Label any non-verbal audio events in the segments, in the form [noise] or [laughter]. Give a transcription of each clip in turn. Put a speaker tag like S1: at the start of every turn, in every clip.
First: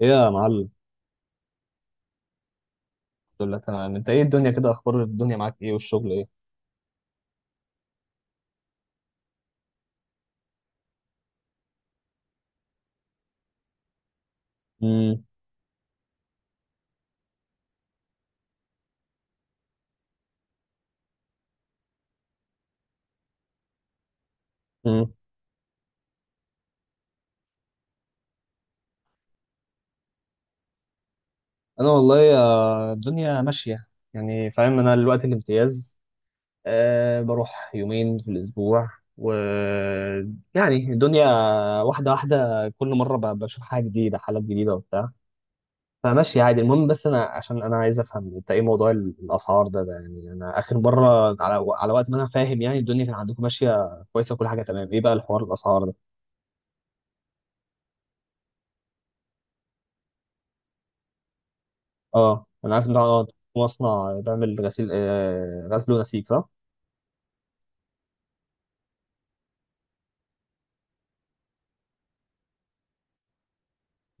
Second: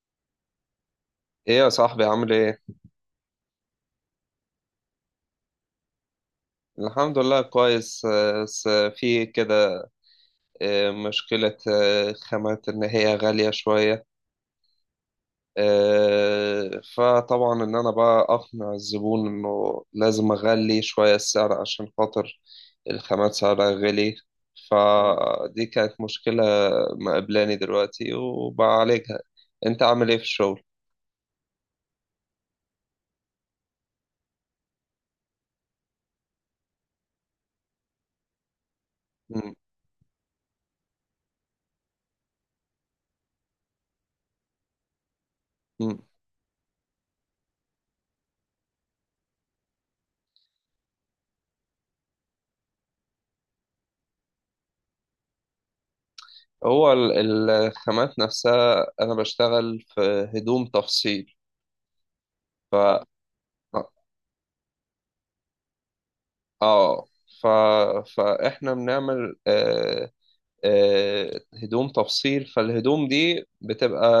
S1: ايه يا معلم.
S2: ايه يا صاحبي عامل ايه؟
S1: الحمد لله تمام، انت ايه الدنيا كده، اخبار الدنيا معاك ايه والشغل ايه؟
S2: الحمد لله كويس، بس في كده. مشكلة، خامات ان هي غالية شوية.
S1: امم
S2: فطبعا ان انا بقى اقنع الزبون انه لازم اغلي شوية السعر عشان خاطر الخامات سعرها غالي.
S1: امم
S2: فدي كانت مشكلة مقابلاني دلوقتي وبعالجها. انت عامل ايه في الشغل؟
S1: انا والله، الدنيا ماشيه، يعني فاهم، انا دلوقتي الامتياز، بروح يومين في الاسبوع، و
S2: مم.
S1: يعني الدنيا واحده واحده كل مره بشوف حاجه جديده، حالات جديده وبتاع.
S2: مم.
S1: فماشي عادي، المهم بس انا عشان انا عايز افهم انت ايه موضوع الاسعار ده، ده يعني انا اخر مره على وقت ما انا فاهم يعني الدنيا كان عندكم ماشيه كويسه وكل حاجه تمام، ايه بقى الحوار الاسعار ده؟
S2: هو الخامات نفسها انا بشتغل في هدوم تفصيل.
S1: اه
S2: ف
S1: انا عارف ان ده اه
S2: مم.
S1: مصنع بيعمل غسيل، غسل ونسيج، صح؟
S2: اه. ف... فاحنا بنعمل هدوم تفصيل. فالهدوم دي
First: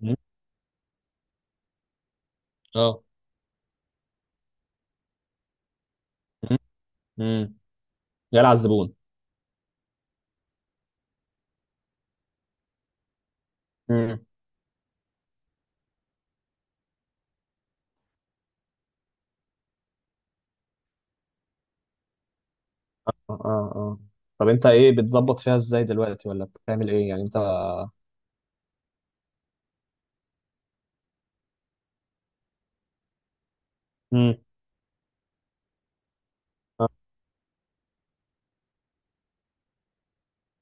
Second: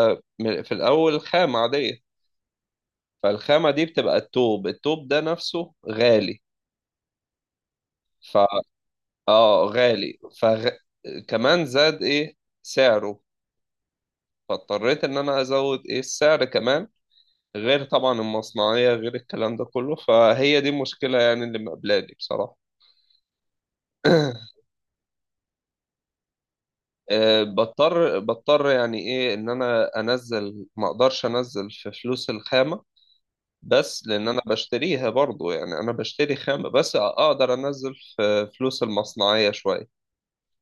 S1: مم.
S2: في الاول خامة عادية.
S1: اه.
S2: فالخامة دي بتبقى التوب، التوب ده نفسه غالي.
S1: مم. مم.
S2: ف
S1: جاي على الزبون.
S2: اه غالي. كمان زاد ايه سعره،
S1: مم.
S2: فاضطريت ان انا ازود ايه السعر كمان، غير طبعا المصنعية، غير الكلام ده كله. فهي دي المشكلة يعني اللي مقابلاني بصراحة.
S1: اه. اه. طب
S2: [clears throat]
S1: انت ايه بتظبط فيها ازاي دلوقتي، ولا بتعمل ايه يعني انت؟
S2: بضطر يعني ايه ان انا انزل، ما اقدرش انزل في فلوس الخامة، بس لان
S1: مم.
S2: انا بشتريها برضو، يعني انا بشتري خامة،
S1: اه.
S2: بس اقدر انزل في فلوس المصنعية شوية.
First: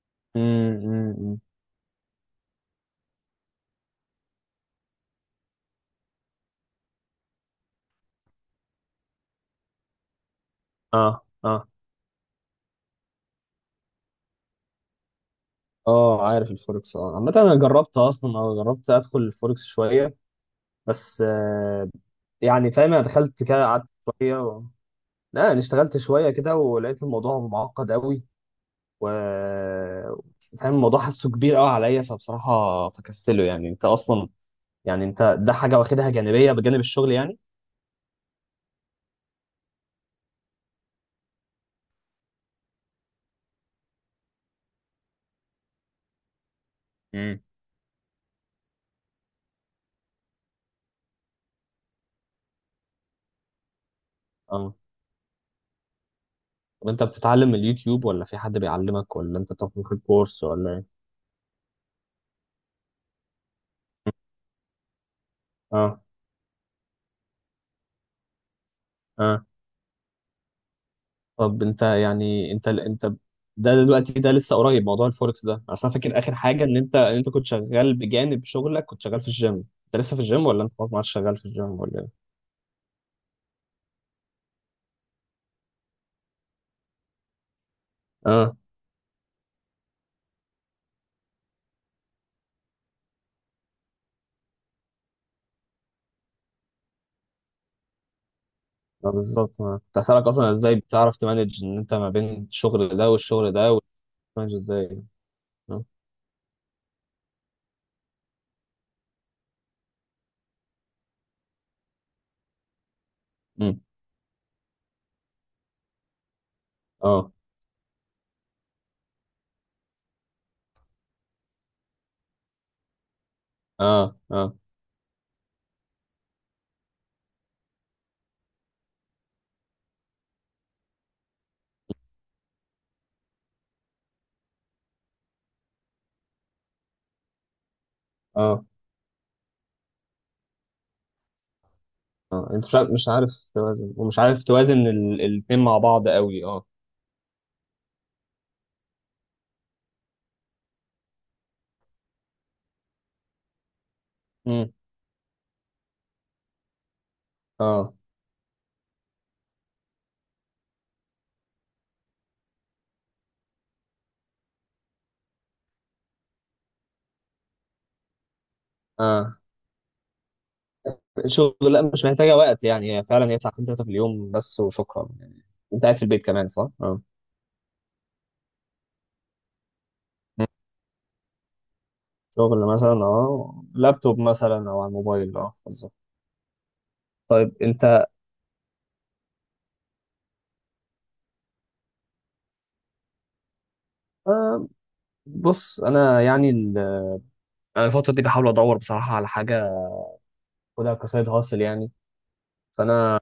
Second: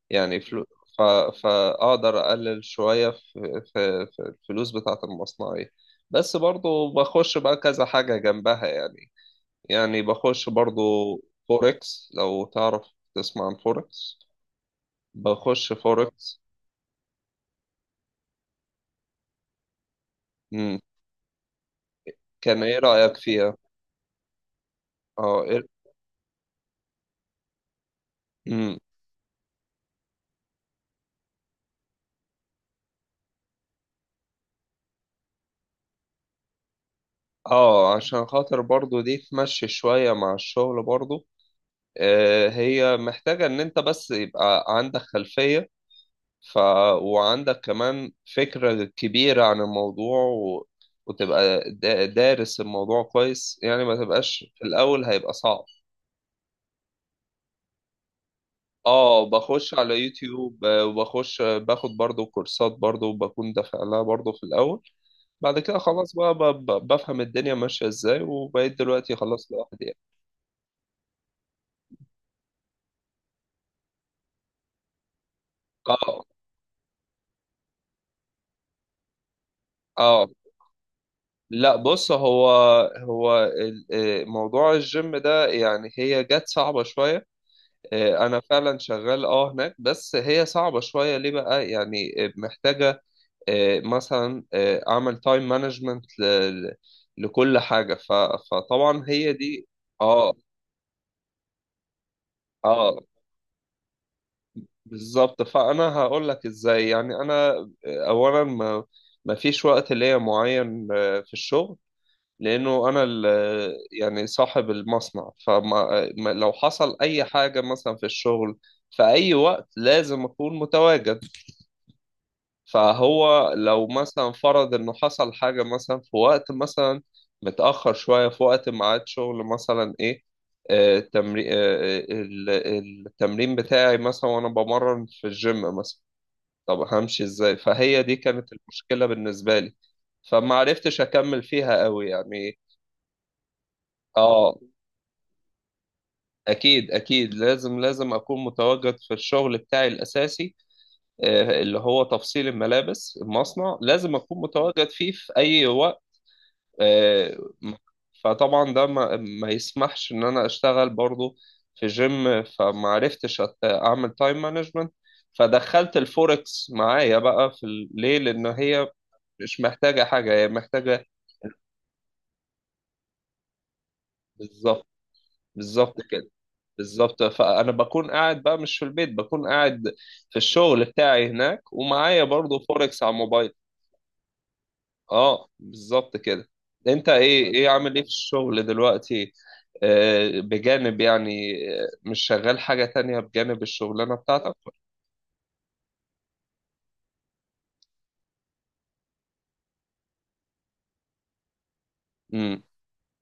S2: يعني
S1: مم.
S2: فلو ف...
S1: مم. مم.
S2: فاقدر اقلل شوية في الفلوس بتاعة المصنعية، بس برضو بخش بقى كذا حاجة جنبها يعني. يعني بخش برضو
S1: اه اه.
S2: فوركس، لو تعرف تسمع عن فوركس. بخش
S1: اه
S2: فوركس.
S1: عارف الفوركس، اه. عامة انا جربت اصلا، اه جربت ادخل الفوركس شوية،
S2: مم.
S1: بس آه.
S2: كان
S1: يعني
S2: ايه
S1: فاهم، انا
S2: رأيك
S1: دخلت
S2: فيها؟
S1: كده قعدت شوية و...
S2: اه
S1: لا انا
S2: إيه-
S1: اشتغلت شوية كده ولقيت الموضوع معقد قوي،
S2: مم.
S1: و فاهم الموضوع، حاسه كبير قوي عليا، فبصراحه فكستله. يعني انت اصلا، يعني انت ده حاجه واخدها جانبيه بجانب الشغل يعني؟
S2: اه، عشان خاطر برضو دي تمشي شوية مع الشغل برضو. آه، هي محتاجة ان انت بس يبقى عندك خلفية ف...
S1: امم.
S2: وعندك كمان فكرة كبيرة عن الموضوع، وتبقى دارس الموضوع كويس يعني. ما تبقاش في
S1: اه.
S2: الاول هيبقى صعب.
S1: طب انت بتتعلم من اليوتيوب، ولا في حد بيعلمك،
S2: اه،
S1: ولا انت
S2: بخش
S1: بتاخد في
S2: على
S1: الكورس،
S2: يوتيوب،
S1: ولا ايه؟
S2: وبخش باخد برضو كورسات برضو، وبكون دافع لها برضو في الاول. بعد كده
S1: اه.
S2: خلاص بقى بفهم الدنيا ماشية ازاي، وبقيت دلوقتي
S1: اه.
S2: خلاص لوحدي.
S1: طب انت يعني انت ده دلوقتي ده لسه قريب موضوع الفوركس ده، اصل انا فاكر
S2: اه،
S1: اخر حاجه ان انت كنت شغال بجانب شغلك، كنت شغال في الجيم. انت لسه في
S2: اه،
S1: الجيم، ولا انت خلاص ما عادش شغال في
S2: لا
S1: الجيم ولا
S2: بص. هو موضوع الجيم ده يعني هي جت صعبة شوية. انا
S1: ايه؟
S2: فعلا شغال اه هناك، بس هي صعبة شوية ليه بقى يعني. محتاجة مثلا اعمل تايم مانجمنت لكل حاجة. فطبعا
S1: ما
S2: هي
S1: بالظبط،
S2: دي.
S1: أنا كنت هسألك
S2: اه،
S1: أصلا إزاي بتعرف تمانج إن أنت ما بين الشغل
S2: اه،
S1: ده والشغل ده، وتمانج إزاي.
S2: بالظبط.
S1: أه.
S2: فانا هقول لك ازاي يعني انا، اولا ما فيش وقت ليا معين في الشغل، لانه انا
S1: أمم.
S2: يعني صاحب المصنع. فما لو حصل اي
S1: أه
S2: حاجه مثلا في الشغل في اي وقت لازم اكون متواجد. فهو لو
S1: أه
S2: مثلا
S1: أه
S2: فرض انه حصل حاجه مثلا في وقت مثلا متاخر شويه، في وقت ميعاد شغل مثلا ايه التمرين التمرين بتاعي مثلا، وانا بمرن في الجيم مثلا، طب همشي ازاي؟ فهي دي كانت
S1: أه.
S2: المشكله بالنسبه لي. فما عرفتش اكمل فيها قوي
S1: أه
S2: يعني.
S1: أنت مش عارف، مش عارف توازن، ومش عارف
S2: اه،
S1: توازن الاتنين مع بعض قوي، أه.
S2: أكيد أكيد لازم أكون متواجد في الشغل بتاعي الأساسي، اللي هو تفصيل الملابس. المصنع لازم أكون
S1: أمم.
S2: متواجد فيه في أي وقت. آه، م-
S1: أه.
S2: فطبعا ده ما يسمحش إن أنا أشتغل برضو في جيم. فما عرفتش أعمل تايم مانجمنت، فدخلت الفوركس معايا بقى في ليه، لأن هي
S1: أه
S2: مش محتاجة حاجة، هي محتاجة
S1: شغل، لا مش محتاجة وقت، يعني هي فعلا هي ساعتين تلاتة في اليوم بس
S2: بالظبط.
S1: وشكرا يعني. أنت قاعد
S2: بالظبط
S1: في البيت
S2: كده.
S1: كمان، صح؟ أه.
S2: بالظبط. فانا بكون قاعد بقى مش في البيت، بكون قاعد في
S1: أمم.
S2: الشغل بتاعي هناك، ومعايا برضو
S1: شغل مثلا،
S2: فوركس على الموبايل.
S1: أه لابتوب مثلا أو على الموبايل،
S2: اه
S1: أه بالظبط.
S2: بالظبط كده. انت
S1: طيب
S2: ايه، ايه عامل ايه
S1: أنت،
S2: في الشغل دلوقتي؟ بجانب يعني، مش شغال حاجة تانية بجانب الشغلانة بتاعتك؟
S1: آه، بص انا يعني، انا الفتره دي بحاول ادور بصراحه على حاجه، خدها كسايد هاسل يعني.
S2: امم،
S1: فانا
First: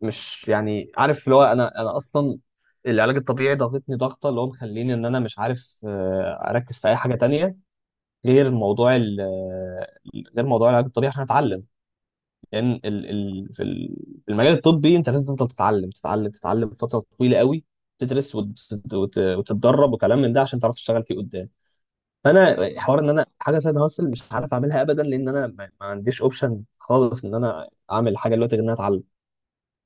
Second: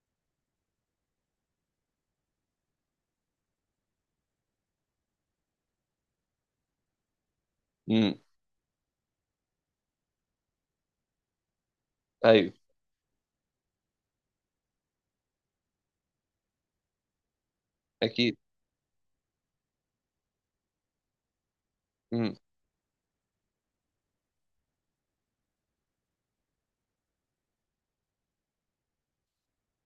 S1: مش يعني عارف اللي هو، انا اصلا العلاج الطبيعي ضغطتني ضغطه، اللي هو مخليني ان انا مش عارف اركز في اي حاجه تانية
S2: امم،
S1: غير موضوع غير موضوع العلاج الطبيعي، عشان اتعلم،
S2: ايوه،
S1: لان ال في في المجال الطبي انت لازم تفضل تتعلم تتعلم تتعلم فتره طويله قوي، تدرس
S2: اكيد،
S1: وتتدرب وكلام من ده عشان تعرف تشتغل فيه قدام.
S2: امم،
S1: فانا حوار ان انا حاجه سايد هاسل مش عارف اعملها ابدا، لان انا ما عنديش اوبشن خالص ان انا اعمل حاجه دلوقتي غير ان انا اتعلم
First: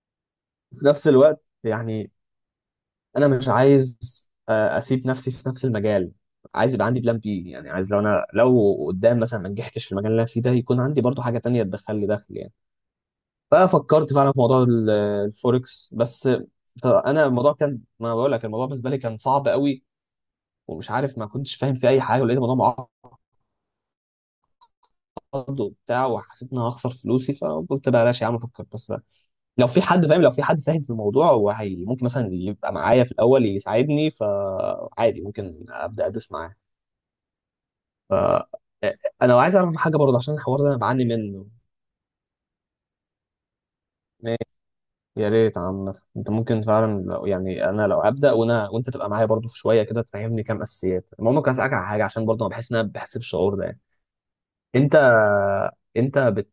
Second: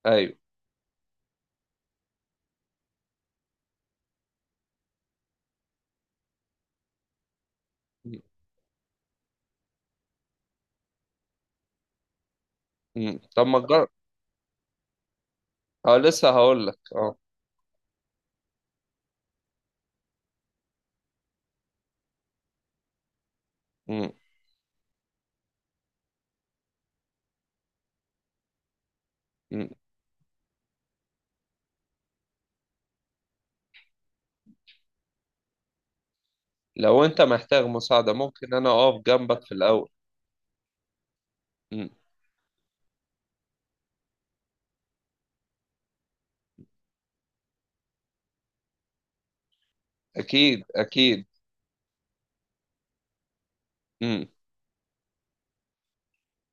S2: ايوه،
S1: في نفس الوقت يعني. انا مش عايز اسيب نفسي في نفس المجال، عايز يبقى عندي بلان بي، يعني عايز لو انا لو قدام مثلا ما نجحتش في المجال اللي انا فيه ده يكون عندي برضو حاجه تانية تدخل لي دخل يعني.
S2: امم. طب ما تجرب.
S1: ففكرت فعلا في موضوع الفوركس،
S2: اه
S1: بس
S2: لسه هقول لك اه.
S1: انا الموضوع كان، ما بقول لك، الموضوع بالنسبه لي كان صعب قوي، ومش عارف، ما كنتش فاهم في اي حاجه، ولقيت الموضوع
S2: امم.
S1: برضه وبتاع، وحسيت ان انا هخسر فلوسي فقلت بلاش يا عم افكر بس. لو
S2: أمم.
S1: في حد فاهم، لو في حد فاهم في الموضوع، هو هي ممكن مثلا يبقى معايا في الاول يساعدني، فعادي ممكن ابدا ادوس معاه.
S2: لو انت محتاج مساعدة
S1: ف
S2: ممكن انا اقف
S1: انا
S2: جنبك في
S1: عايز اعرف
S2: الاول.
S1: حاجه برضه عشان الحوار ده انا بعاني منه.
S2: امم.
S1: ماشي، يا ريت عامة انت ممكن فعلا لو يعني انا لو ابدا، وانا وانت تبقى معايا برضه في شويه كده تفهمني كام
S2: اكيد
S1: اساسيات.
S2: اكيد.
S1: المهم كنت عايز اسالك على حاجه، عشان برضه انا بحس ان انا بحس بالشعور ده يعني.
S2: امم.
S1: انت انت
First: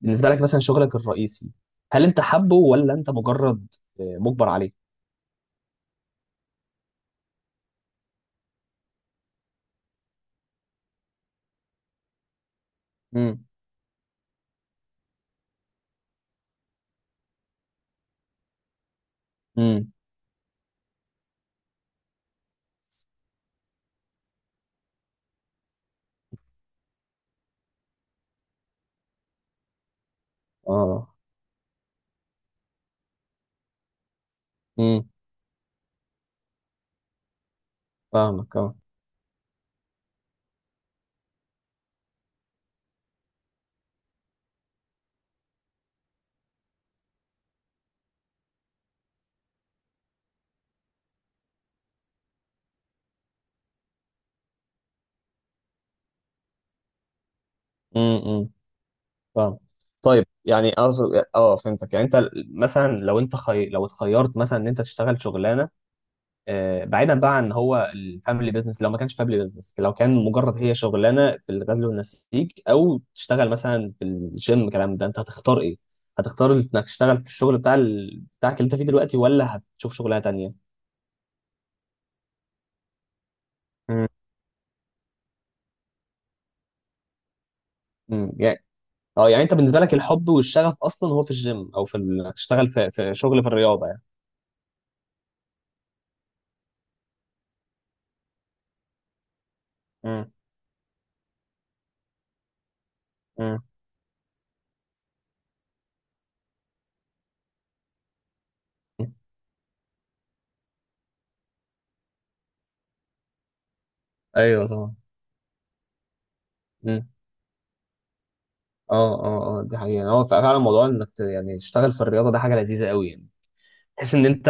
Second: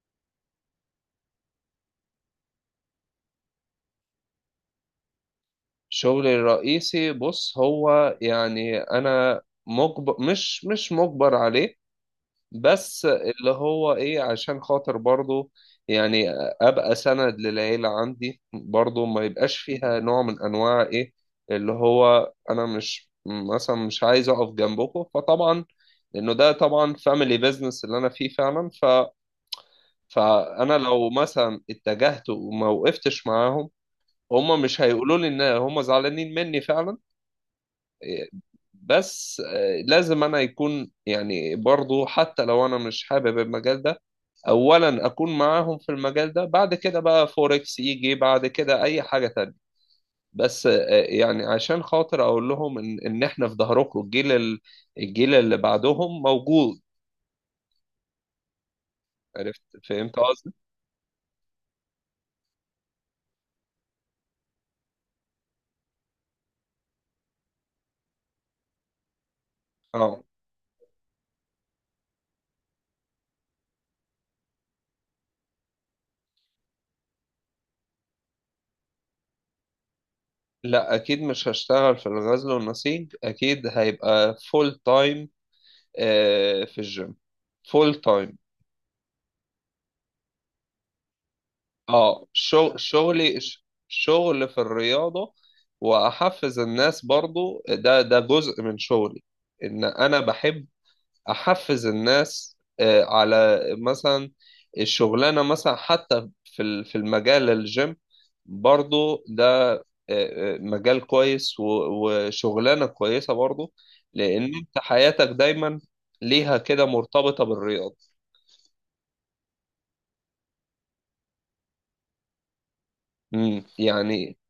S1: بالنسبه لك مثلا شغلك الرئيسي، هل انت حابه، ولا انت مجرد مجبر عليه؟
S2: شغلي الرئيسي بص هو يعني انا مجبر، مش مجبر عليه، بس
S1: امم
S2: اللي هو ايه عشان خاطر برضو يعني ابقى سند للعيلة عندي برضو، ما يبقاش
S1: امم
S2: فيها نوع من انواع ايه اللي هو انا مش مثلا مش عايز اقف جنبكم. فطبعا لانه ده طبعا فاميلي بيزنس اللي انا فيه فعلا. فانا لو
S1: اه.
S2: مثلا اتجهت وما وقفتش معاهم، هم مش
S1: امم.
S2: هيقولوا لي ان هم زعلانين مني فعلا،
S1: فاهمك اه.
S2: بس لازم انا يكون يعني برضو حتى لو انا مش حابب المجال ده، اولا اكون معاهم في المجال ده. بعد كده بقى فوركس يجي بعد كده اي حاجة تانية. بس يعني عشان خاطر اقول لهم ان احنا في ظهركم. الجيل الجيل اللي بعدهم موجود.
S1: امم. فاهم.
S2: عرفت؟ فهمت
S1: طيب
S2: قصدي؟
S1: يعني اقصد اه، فهمتك يعني انت مثلا لو انت لو اتخيرت مثلا ان انت تشتغل شغلانه، آه بعيدا بقى عن هو الفاميلي بيزنس، لو ما كانش فاميلي بيزنس، لو كان
S2: اه.
S1: مجرد هي شغلانه في الغزل والنسيج، او تشتغل مثلا في الجيم كلام ده، انت هتختار ايه؟ هتختار انك تشتغل في الشغل بتاع بتاعك اللي انت فيه دلوقتي، ولا هتشوف شغلانه تانيه؟
S2: لا اكيد مش هشتغل في الغزل والنسيج. اكيد
S1: مم.
S2: هيبقى فول تايم في الجيم، فول
S1: مم.
S2: تايم.
S1: يعني اه، يعني انت بالنسبه لك الحب والشغف اصلا هو في الجيم، او في
S2: اه
S1: تشتغل في
S2: شغلي
S1: شغل في الرياضه يعني.
S2: شغل في الرياضة، واحفز الناس برضو. ده جزء من شغلي ان انا
S1: مم.
S2: بحب احفز الناس
S1: مم.
S2: على مثلا الشغلانة مثلا، حتى في في المجال الجيم
S1: مم.
S2: برضو ده مجال كويس، وشغلانة كويسة برضو، لان
S1: ايوه
S2: انت
S1: طبعا.
S2: حياتك دايما ليها كده
S1: مم.
S2: مرتبطة بالرياضة.
S1: اه اه اه، دي حقيقة، هو فعلا موضوع انك يعني تشتغل في الرياضة ده حاجة لذيذة قوي يعني،
S2: مم،
S1: تحس ان
S2: يعني
S1: انت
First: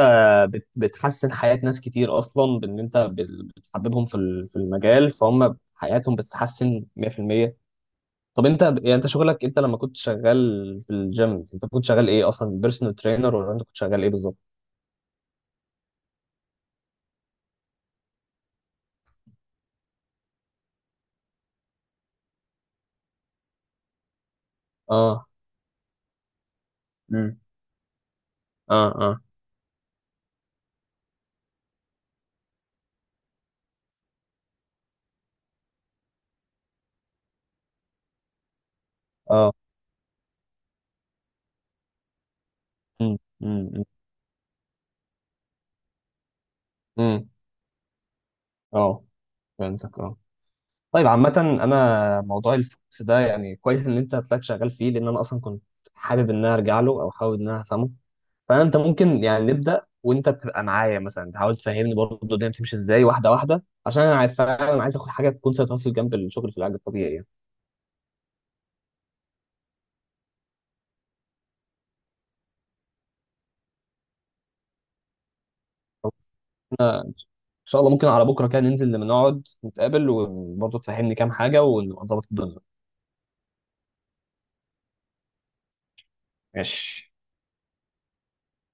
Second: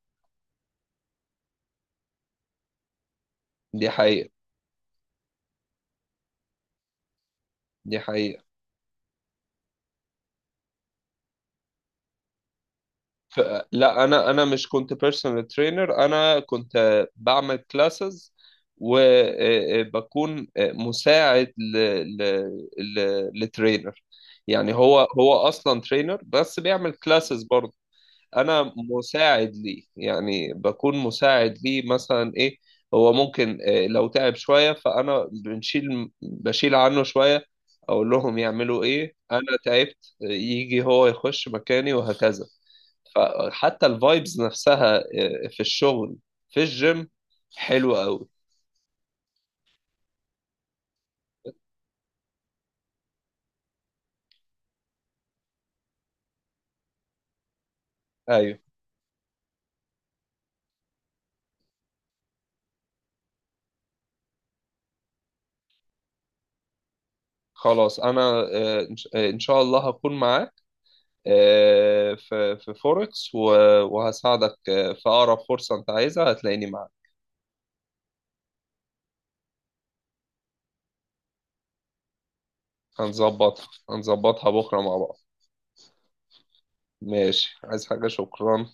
S1: بتحسن حياة ناس كتير، اصلا بان انت
S2: دي
S1: بتحببهم في
S2: حقيقة،
S1: في المجال، فهم حياتهم بتتحسن 100%.
S2: دي حقيقة.
S1: طب انت يعني انت شغلك، انت لما كنت شغال في الجيم، انت كنت شغال ايه اصلا، بيرسونال ترينر،
S2: ف-
S1: ولا انت كنت شغال
S2: لا
S1: ايه
S2: انا،
S1: بالظبط؟
S2: مش كنت بيرسونال ترينر. انا كنت بعمل كلاسز، وبكون مساعد ل ل لترينر يعني هو
S1: اه.
S2: هو اصلا ترينر بس بيعمل
S1: امم.
S2: كلاسز برضه، انا
S1: اه
S2: مساعد ليه، يعني بكون مساعد ليه مثلا ايه. هو ممكن لو تعب شوية فانا بشيل عنه شوية، اقول لهم يعملوا ايه انا
S1: اه.
S2: تعبت، يجي هو يخش مكاني وهكذا.
S1: امم. امم.
S2: فحتى الفايبز نفسها في الشغل، في الجيم
S1: امم.
S2: حلوة قوي.
S1: اه. فهمتك اه. طيب عامة، انا موضوع الفوكس ده يعني كويس ان انت هتلاقيك شغال فيه، لان انا اصلا كنت حابب ان انا ارجع له، او حابب ان انا افهمه.
S2: ايوه
S1: فانت ممكن يعني نبدا، وانت تبقى معايا مثلا تحاول تفهمني برضه الدنيا بتمشي ازاي واحده واحده، عشان انا عارف فعلا عايز اخد حاجه تكون سايد هاسل جنب الشغل في العلاج الطبيعي يعني.
S2: خلاص انا، آه، إن ش- آه، إن شاء الله هكون معاك في فوركس، وهساعدك في اقرب فرصة انت
S1: أو-
S2: عايزها. هتلاقيني معاك.
S1: ان شاء الله، ممكن على بكره كده ننزل لما نقعد نتقابل، وبرضه تفهمني كام حاجه، ونبقى نظبط الدنيا.
S2: هنظبطها، هنظبطها بكرة مع بعض.
S1: ماشي.
S2: ماشي. عايز حاجة؟ شكرا.